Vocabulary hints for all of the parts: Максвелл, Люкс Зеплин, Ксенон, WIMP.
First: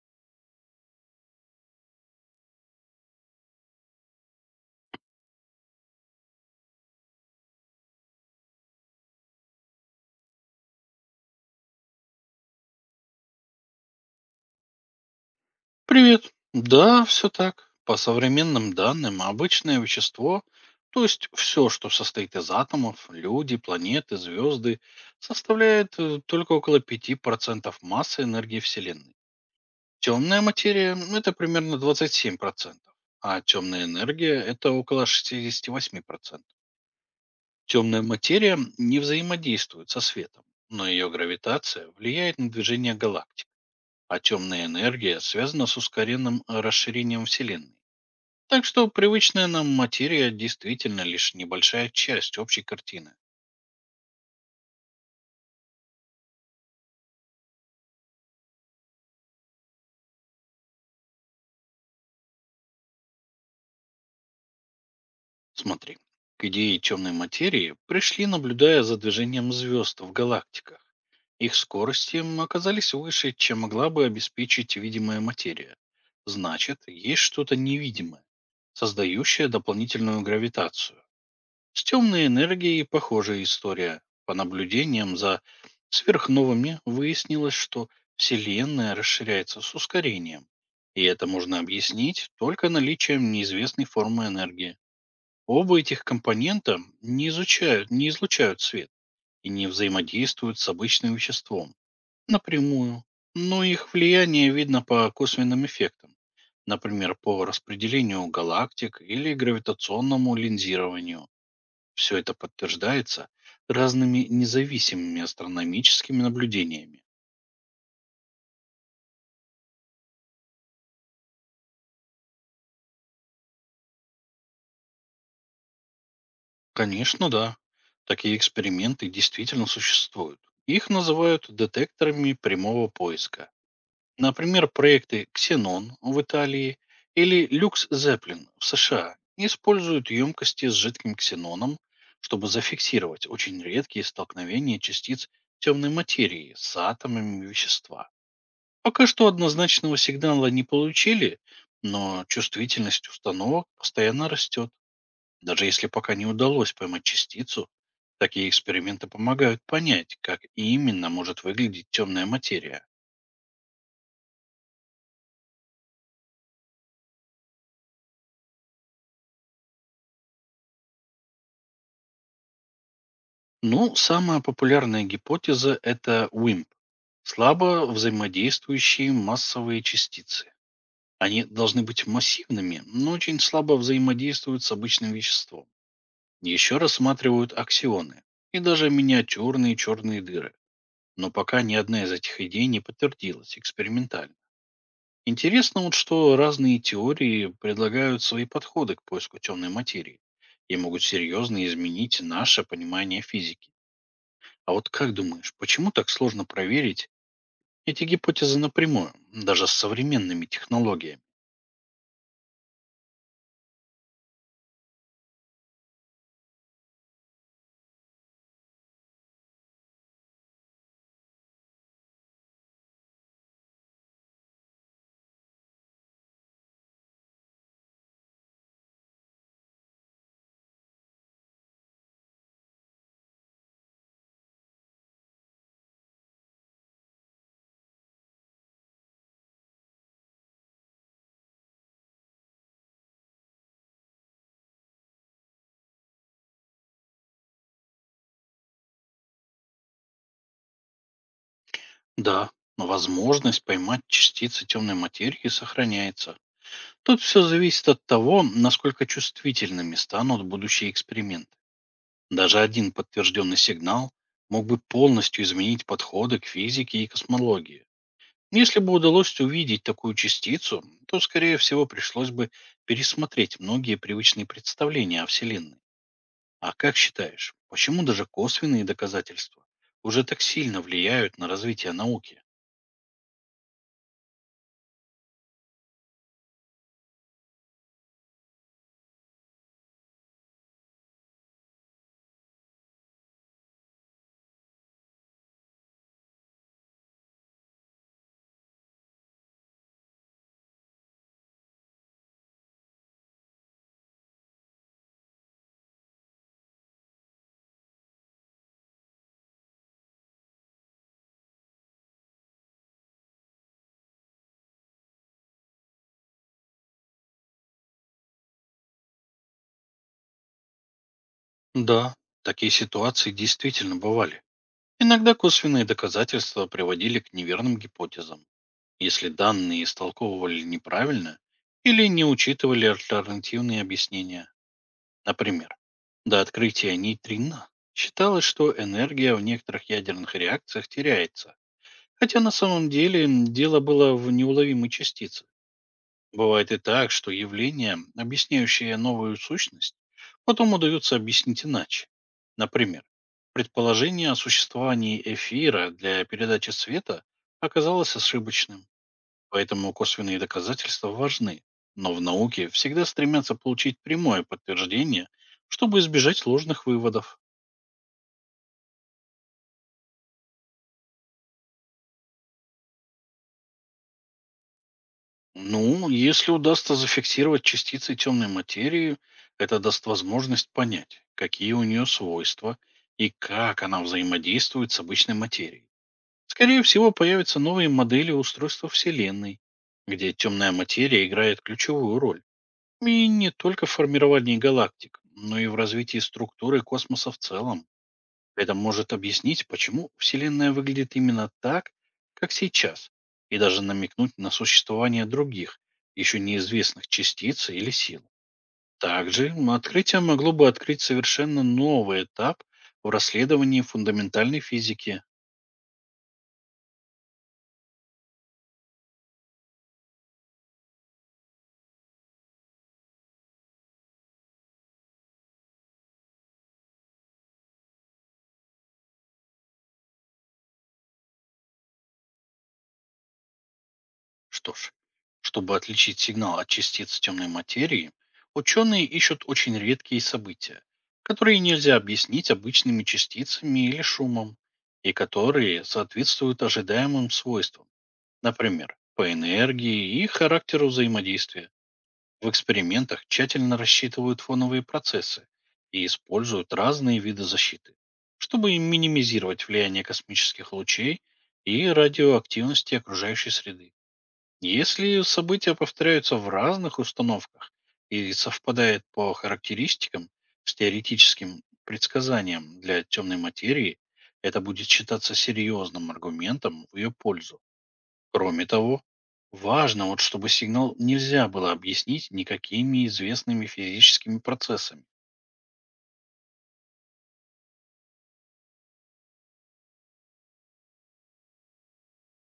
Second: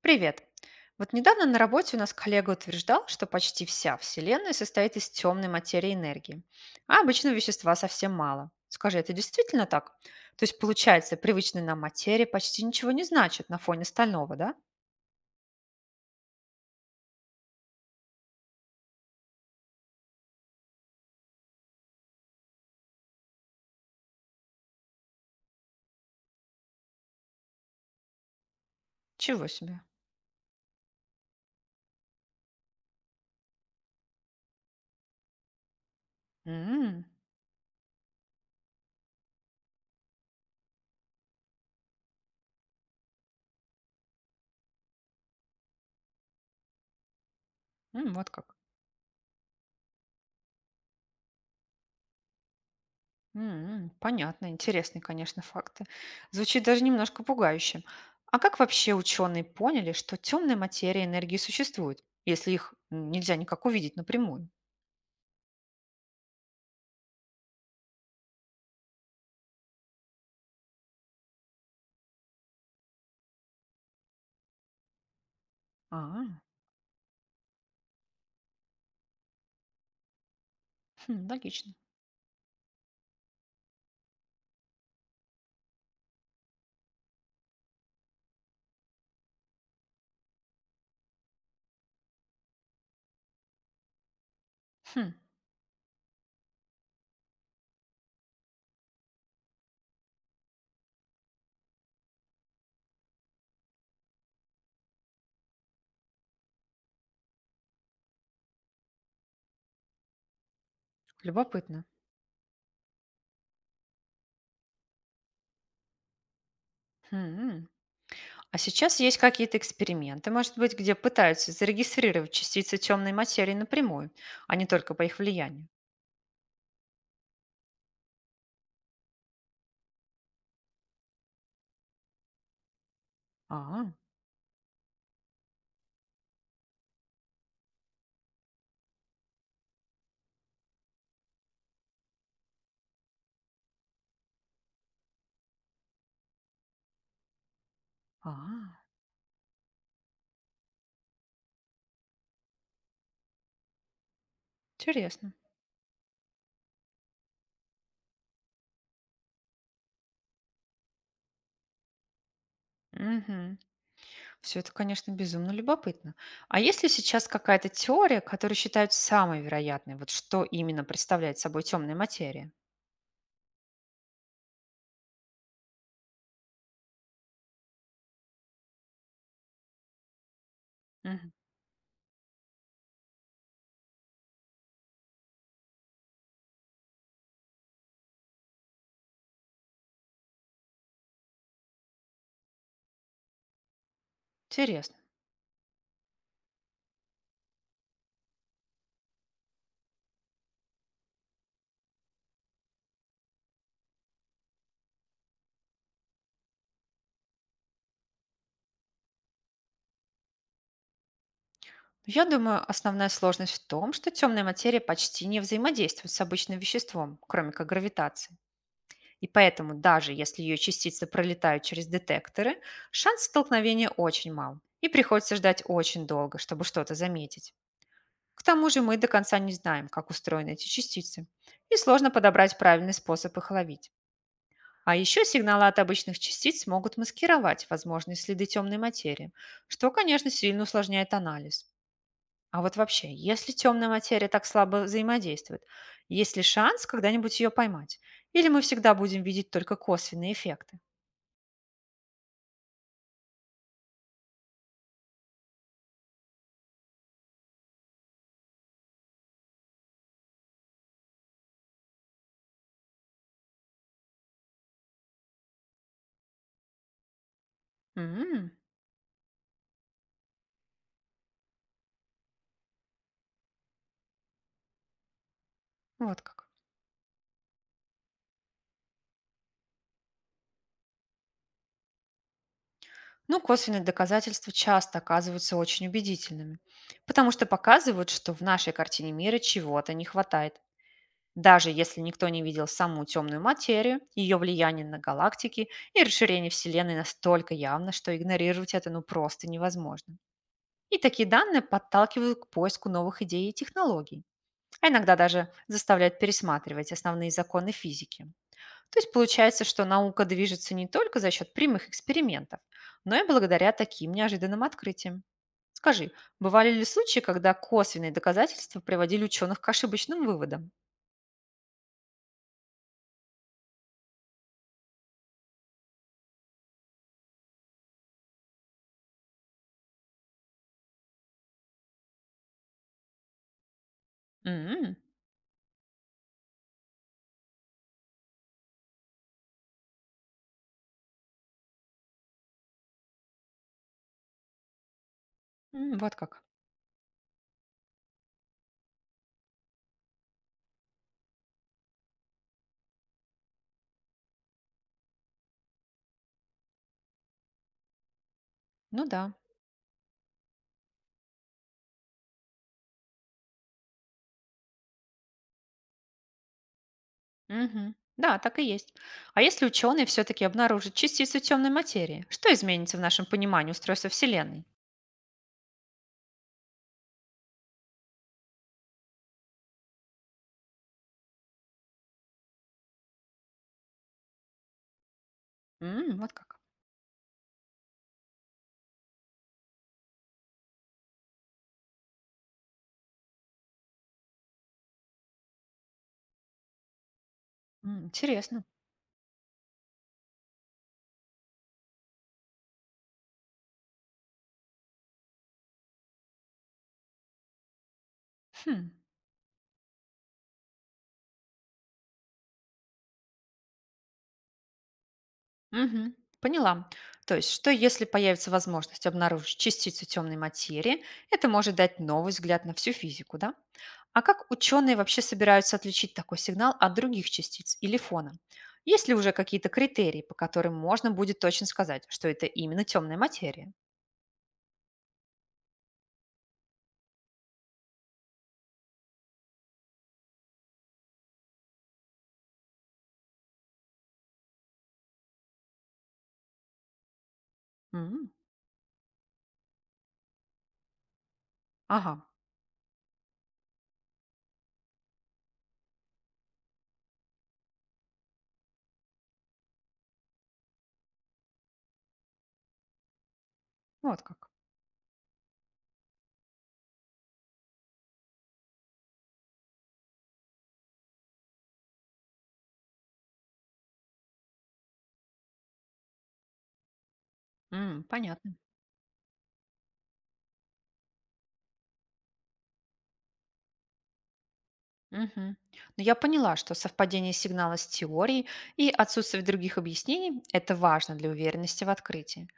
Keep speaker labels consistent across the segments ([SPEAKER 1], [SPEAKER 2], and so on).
[SPEAKER 1] Привет! Вот недавно на работе у нас коллега утверждал, что почти вся Вселенная состоит из темной материи и энергии, а обычного вещества совсем мало. Скажи, это действительно так? То есть, получается, привычная нам материя почти ничего не значит на фоне стального, да?
[SPEAKER 2] Привет. Да, все так. По современным данным, обычное вещество, то есть все, что состоит из атомов, люди, планеты, звезды, составляет только около 5% массы энергии Вселенной.
[SPEAKER 1] Чего себе?
[SPEAKER 2] Темная материя — это примерно 27%, а темная энергия — это около 68%.
[SPEAKER 1] М,
[SPEAKER 2] Темная материя не взаимодействует со светом, но ее гравитация влияет на движение галактик, а темная энергия связана с ускоренным расширением Вселенной.
[SPEAKER 1] м, вот как.
[SPEAKER 2] Так что привычная нам материя действительно лишь небольшая часть общей картины.
[SPEAKER 1] М, понятно, интересные, конечно, факты. Звучит даже немножко пугающе. А как вообще ученые поняли, что темная материя и энергии существуют, если их нельзя никак увидеть напрямую?
[SPEAKER 2] Смотри, к идее темной материи пришли, наблюдая за движением звезд в галактиках. Их скорости оказались выше, чем могла бы обеспечить видимая материя.
[SPEAKER 1] А.
[SPEAKER 2] Значит, есть что-то невидимое, создающее дополнительную гравитацию.
[SPEAKER 1] Хм, логично.
[SPEAKER 2] С темной энергией похожая история. По наблюдениям за сверхновыми выяснилось, что Вселенная расширяется с ускорением. И это можно объяснить только наличием неизвестной формы энергии.
[SPEAKER 1] Хм,
[SPEAKER 2] Оба этих компонента не излучают свет и не взаимодействуют с обычным веществом напрямую. Но их влияние видно по косвенным эффектам, например, по распределению галактик или гравитационному линзированию.
[SPEAKER 1] любопытно.
[SPEAKER 2] Все это подтверждается разными независимыми астрономическими наблюдениями.
[SPEAKER 1] Хм. А сейчас есть какие-то эксперименты, может быть, где пытаются зарегистрировать частицы темной материи напрямую, а не только по их влиянию.
[SPEAKER 2] Конечно, да. Такие эксперименты действительно существуют. Их называют детекторами прямого поиска.
[SPEAKER 1] А,
[SPEAKER 2] Например, проекты «Ксенон» в Италии или «Люкс Зеплин» в США используют емкости с жидким ксеноном, чтобы зафиксировать очень редкие столкновения частиц темной материи с атомами вещества.
[SPEAKER 1] а,
[SPEAKER 2] Пока что однозначного сигнала не получили, но чувствительность установок постоянно растет.
[SPEAKER 1] интересно.
[SPEAKER 2] Даже если пока не удалось поймать частицу, такие эксперименты помогают понять, как именно может выглядеть темная материя.
[SPEAKER 1] Все это, конечно, безумно любопытно. А есть ли сейчас какая-то теория, которую считают самой вероятной, вот что именно представляет собой темная материя?
[SPEAKER 2] Ну, самая популярная гипотеза — это WIMP — слабо взаимодействующие массовые частицы.
[SPEAKER 1] Мгм.
[SPEAKER 2] Они должны быть массивными, но очень слабо взаимодействуют с обычным веществом. Еще рассматривают аксионы и даже миниатюрные черные дыры. Но пока ни одна из этих идей не подтвердилась экспериментально.
[SPEAKER 1] Интересно.
[SPEAKER 2] Интересно вот, что разные теории предлагают свои подходы к поиску темной материи и могут серьезно изменить наше понимание физики. А вот как думаешь, почему так сложно проверить эти гипотезы напрямую, даже с современными технологиями?
[SPEAKER 1] Я думаю, основная сложность в том, что темная материя почти не взаимодействует с обычным веществом, кроме как гравитации. И поэтому, даже если ее частицы пролетают через детекторы, шанс столкновения очень мал. И приходится ждать очень долго, чтобы что-то заметить. К тому же мы до конца не знаем, как устроены эти частицы. И сложно подобрать правильный способ их ловить. А еще сигналы от обычных частиц могут маскировать возможные следы темной материи, что, конечно, сильно усложняет анализ. А вот вообще, если темная материя так слабо взаимодействует, есть ли шанс когда-нибудь ее поймать? Или мы всегда будем видеть только косвенные эффекты?
[SPEAKER 2] Да, но возможность поймать частицы темной материи сохраняется. Тут все зависит от того, насколько чувствительными станут будущие эксперименты. Даже один подтвержденный сигнал мог бы полностью изменить подходы к физике и космологии.
[SPEAKER 1] М,
[SPEAKER 2] Если бы удалось увидеть такую частицу, то, скорее всего, пришлось бы пересмотреть многие привычные представления о Вселенной.
[SPEAKER 1] вот как.
[SPEAKER 2] А как считаешь, почему даже косвенные доказательства уже так сильно влияют на развитие науки?
[SPEAKER 1] Ну, косвенные доказательства часто оказываются очень убедительными, потому что показывают, что в нашей картине мира чего-то не хватает. Даже если никто не видел саму темную материю, ее влияние на галактики и расширение Вселенной настолько явно, что игнорировать это ну просто невозможно. И такие данные подталкивают к поиску новых идей и технологий, а иногда даже заставляют пересматривать основные законы физики. То есть получается, что наука движется не только за счет прямых экспериментов, но и благодаря таким неожиданным открытиям. Скажи, бывали ли случаи, когда косвенные доказательства приводили ученых к ошибочным выводам?
[SPEAKER 2] Да, такие ситуации действительно бывали. Иногда косвенные доказательства приводили к неверным гипотезам, если данные истолковывали неправильно или не учитывали альтернативные объяснения.
[SPEAKER 1] М,
[SPEAKER 2] Например, до открытия нейтрина считалось, что энергия в некоторых ядерных реакциях теряется, хотя на самом деле дело было в неуловимой частице.
[SPEAKER 1] м, вот как.
[SPEAKER 2] Бывает и так, что явления, объясняющие новую сущность, потом удается объяснить иначе. Например, предположение о существовании эфира для передачи света оказалось ошибочным.
[SPEAKER 1] Ну да.
[SPEAKER 2] Поэтому косвенные доказательства важны. Но в науке всегда стремятся получить прямое подтверждение, чтобы избежать сложных выводов.
[SPEAKER 1] Мгм. Да, так и есть. А если ученые все-таки обнаружат частицу темной материи, что изменится в нашем понимании устройства Вселенной?
[SPEAKER 2] Ну, если удастся зафиксировать частицы темной материи, это даст возможность понять, какие у нее свойства и как она взаимодействует с обычной материей.
[SPEAKER 1] М, вот как.
[SPEAKER 2] Скорее всего, появятся новые модели устройства Вселенной, где темная материя играет ключевую роль. И не только в формировании галактик, но и в развитии структуры космоса в целом.
[SPEAKER 1] М, интересно.
[SPEAKER 2] Это может объяснить, почему Вселенная выглядит именно так, как сейчас, и даже намекнуть на существование других, еще неизвестных частиц или сил.
[SPEAKER 1] Хм.
[SPEAKER 2] Также открытие могло бы открыть совершенно новый этап в расследовании фундаментальной физики.
[SPEAKER 1] Мгм. Поняла. То есть, что если появится возможность обнаружить частицу темной материи, это может дать новый взгляд на всю физику, да? А как ученые вообще собираются отличить такой сигнал от других частиц или фона? Есть ли уже какие-то критерии, по которым можно будет точно сказать, что это именно темная материя?
[SPEAKER 2] Что ж, чтобы отличить сигнал от частиц темной материи, ученые ищут очень редкие события, которые нельзя объяснить обычными частицами или шумом, и которые соответствуют ожидаемым свойствам.
[SPEAKER 1] М,
[SPEAKER 2] Например, по энергии и характеру взаимодействия.
[SPEAKER 1] ага,
[SPEAKER 2] В экспериментах тщательно рассчитывают фоновые процессы и используют разные виды защиты, чтобы минимизировать влияние космических лучей и радиоактивности окружающей среды.
[SPEAKER 1] вот как.
[SPEAKER 2] Если события повторяются в разных установках и совпадают по характеристикам с теоретическим предсказанием для темной материи, это будет считаться серьезным аргументом в ее пользу.
[SPEAKER 1] М, понятно.
[SPEAKER 2] Кроме того, важно, вот, чтобы сигнал нельзя было объяснить никакими известными физическими процессами.
[SPEAKER 1] Мгм. Но я поняла, что совпадение сигнала с теорией и отсутствие других объяснений– это важно для уверенности в открытии.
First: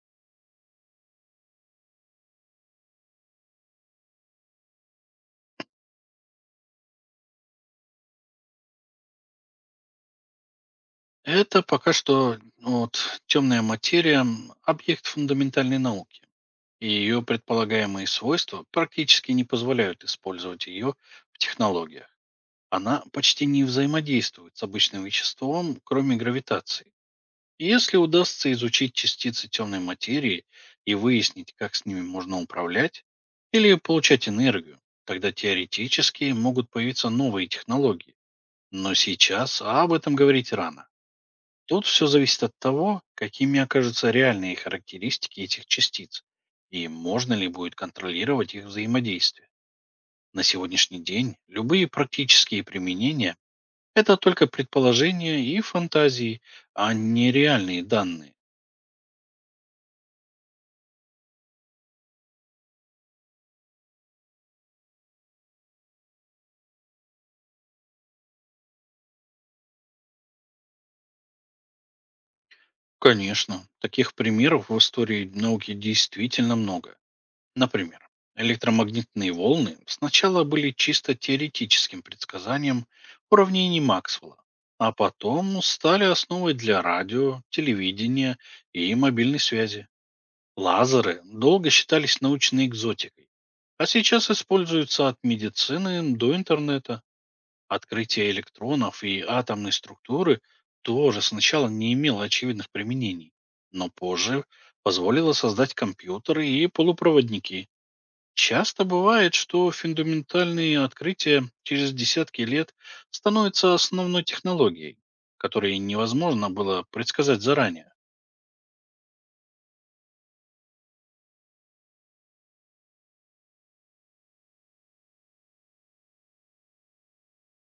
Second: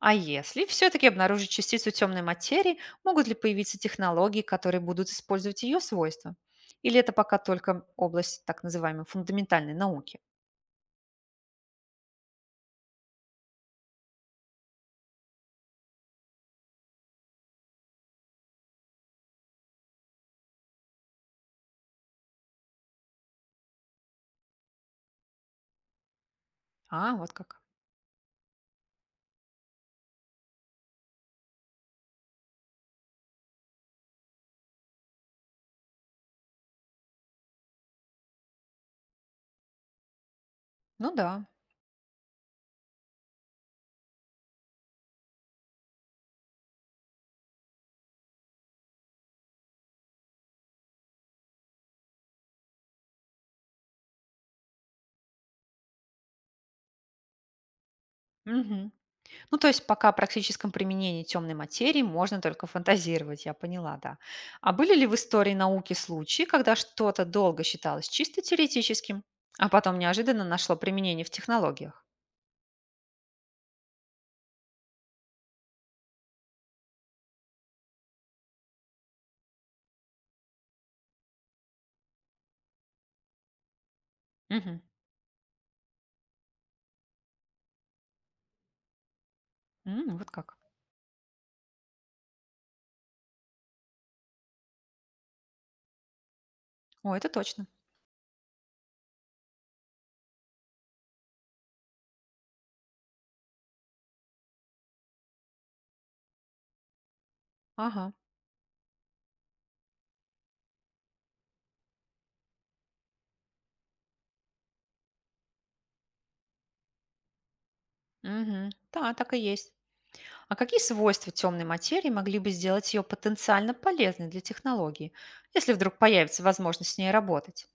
[SPEAKER 1] А если все-таки обнаружить частицу темной материи, могут ли появиться технологии, которые будут использовать ее свойства? Или это пока только область так называемой фундаментальной науки?
[SPEAKER 2] Это пока что ну, вот, темная материя — объект фундаментальной науки, и ее предполагаемые свойства практически не позволяют использовать ее в технологиях. Она почти не взаимодействует с обычным веществом, кроме гравитации.
[SPEAKER 1] А, вот как.
[SPEAKER 2] Если удастся изучить частицы темной материи и выяснить, как с ними можно управлять или получать энергию, тогда теоретически могут появиться новые технологии. Но сейчас об этом говорить рано.
[SPEAKER 1] Ну да.
[SPEAKER 2] Тут все зависит от того, какими окажутся реальные характеристики этих частиц и можно ли будет контролировать их взаимодействие. На сегодняшний день любые практические применения — это только предположения и фантазии, а не реальные данные.
[SPEAKER 1] Мгм. Ну, то есть пока о практическом применении темной материи можно только фантазировать, я поняла, да. А были ли в истории науки случаи, когда что-то долго считалось чисто теоретическим, а потом неожиданно нашло применение в технологиях?
[SPEAKER 2] Конечно, таких примеров в истории науки действительно много. Например, электромагнитные волны сначала были чисто теоретическим предсказанием уравнений Максвелла,
[SPEAKER 1] Мгм.
[SPEAKER 2] а потом стали основой для радио, телевидения и мобильной связи.
[SPEAKER 1] М, вот как.
[SPEAKER 2] Лазеры долго считались научной экзотикой, а сейчас используются от медицины до интернета.
[SPEAKER 1] О, это точно.
[SPEAKER 2] Открытие электронов и атомной структуры тоже сначала не имело очевидных применений, но позже позволило создать компьютеры и полупроводники.
[SPEAKER 1] Ага.
[SPEAKER 2] Часто бывает, что фундаментальные открытия через десятки лет становятся основной технологией, которой невозможно было предсказать заранее.
[SPEAKER 1] Мгм. Да, так и есть. А какие свойства темной материи могли бы сделать ее потенциально полезной для технологии, если вдруг появится возможность с ней работать?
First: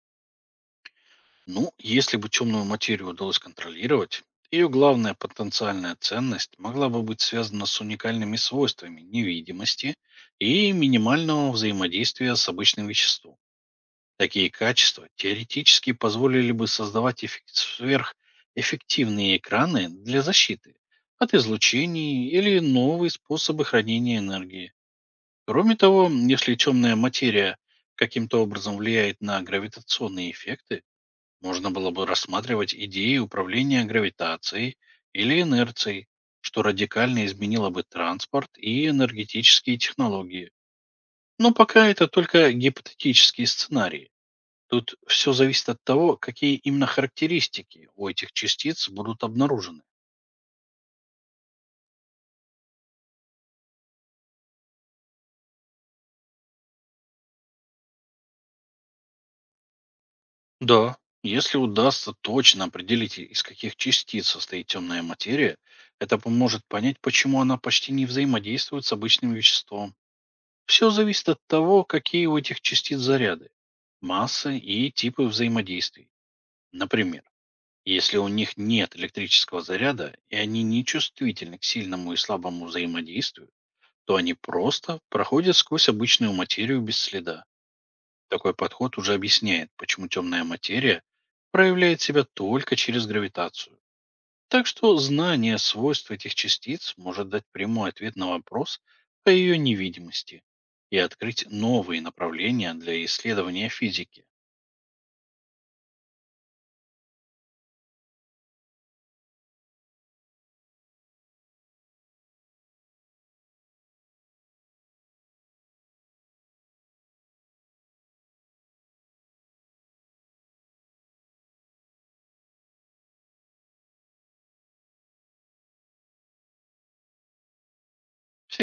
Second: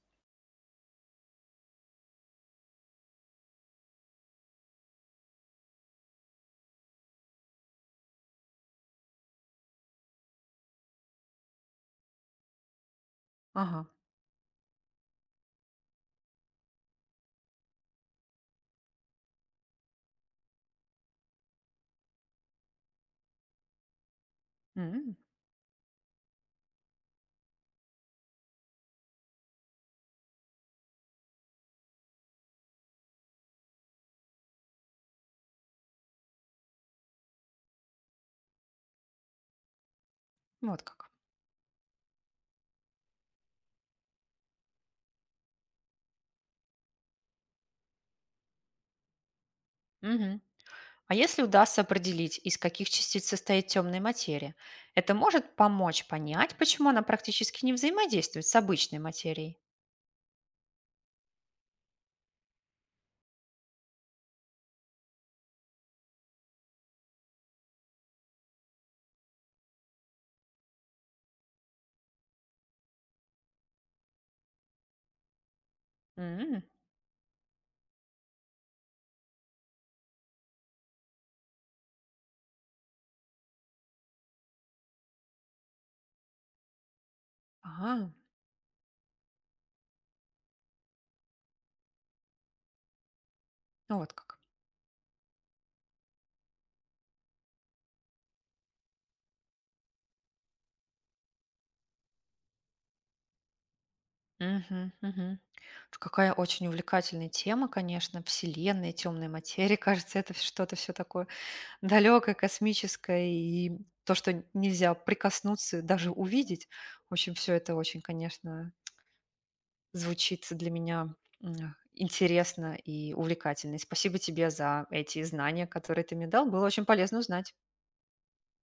[SPEAKER 2] Ну, если бы темную материю удалось контролировать, ее главная потенциальная ценность могла бы быть связана с уникальными свойствами невидимости и минимального взаимодействия с обычным веществом.
[SPEAKER 1] Ага.
[SPEAKER 2] Такие качества теоретически позволили бы создавать сверхэффективные экраны для защиты от излучений или новые способы хранения энергии.
[SPEAKER 1] М,
[SPEAKER 2] Кроме того, если темная материя каким-то образом влияет на гравитационные эффекты, можно было бы рассматривать идеи управления гравитацией или инерцией, что радикально изменило бы транспорт и энергетические технологии.
[SPEAKER 1] вот как.
[SPEAKER 2] Но пока это только гипотетические сценарии. Тут все зависит от того, какие именно характеристики у этих частиц будут обнаружены.
[SPEAKER 1] Мгм. А если удастся определить, из каких частиц состоит темная материя, это может помочь понять, почему она практически не взаимодействует с обычной материей.
[SPEAKER 2] Да, если удастся точно определить, из каких частиц состоит темная материя, это поможет понять, почему она почти не взаимодействует с обычным веществом. Все зависит от того, какие у этих частиц заряды, массы и типы взаимодействий.
[SPEAKER 1] М,
[SPEAKER 2] Например, если у них нет электрического заряда и они не чувствительны к сильному и слабому взаимодействию, то они просто проходят сквозь обычную материю без следа.
[SPEAKER 1] ага,
[SPEAKER 2] Такой подход уже объясняет, почему темная материя проявляет себя только через гравитацию.
[SPEAKER 1] ну вот как.
[SPEAKER 2] Так что знание свойств этих частиц может дать прямой ответ на вопрос о ее невидимости и открыть новые направления для исследования физики.
[SPEAKER 1] Мгм, мгм. Какая очень увлекательная тема, конечно, Вселенная, темная материя. Кажется, это что-то все такое далекое, космическое, и то, что нельзя прикоснуться, даже увидеть. В общем, все это очень, конечно, звучит для меня интересно и увлекательно. И спасибо тебе за эти знания, которые ты мне дал. Было очень полезно узнать.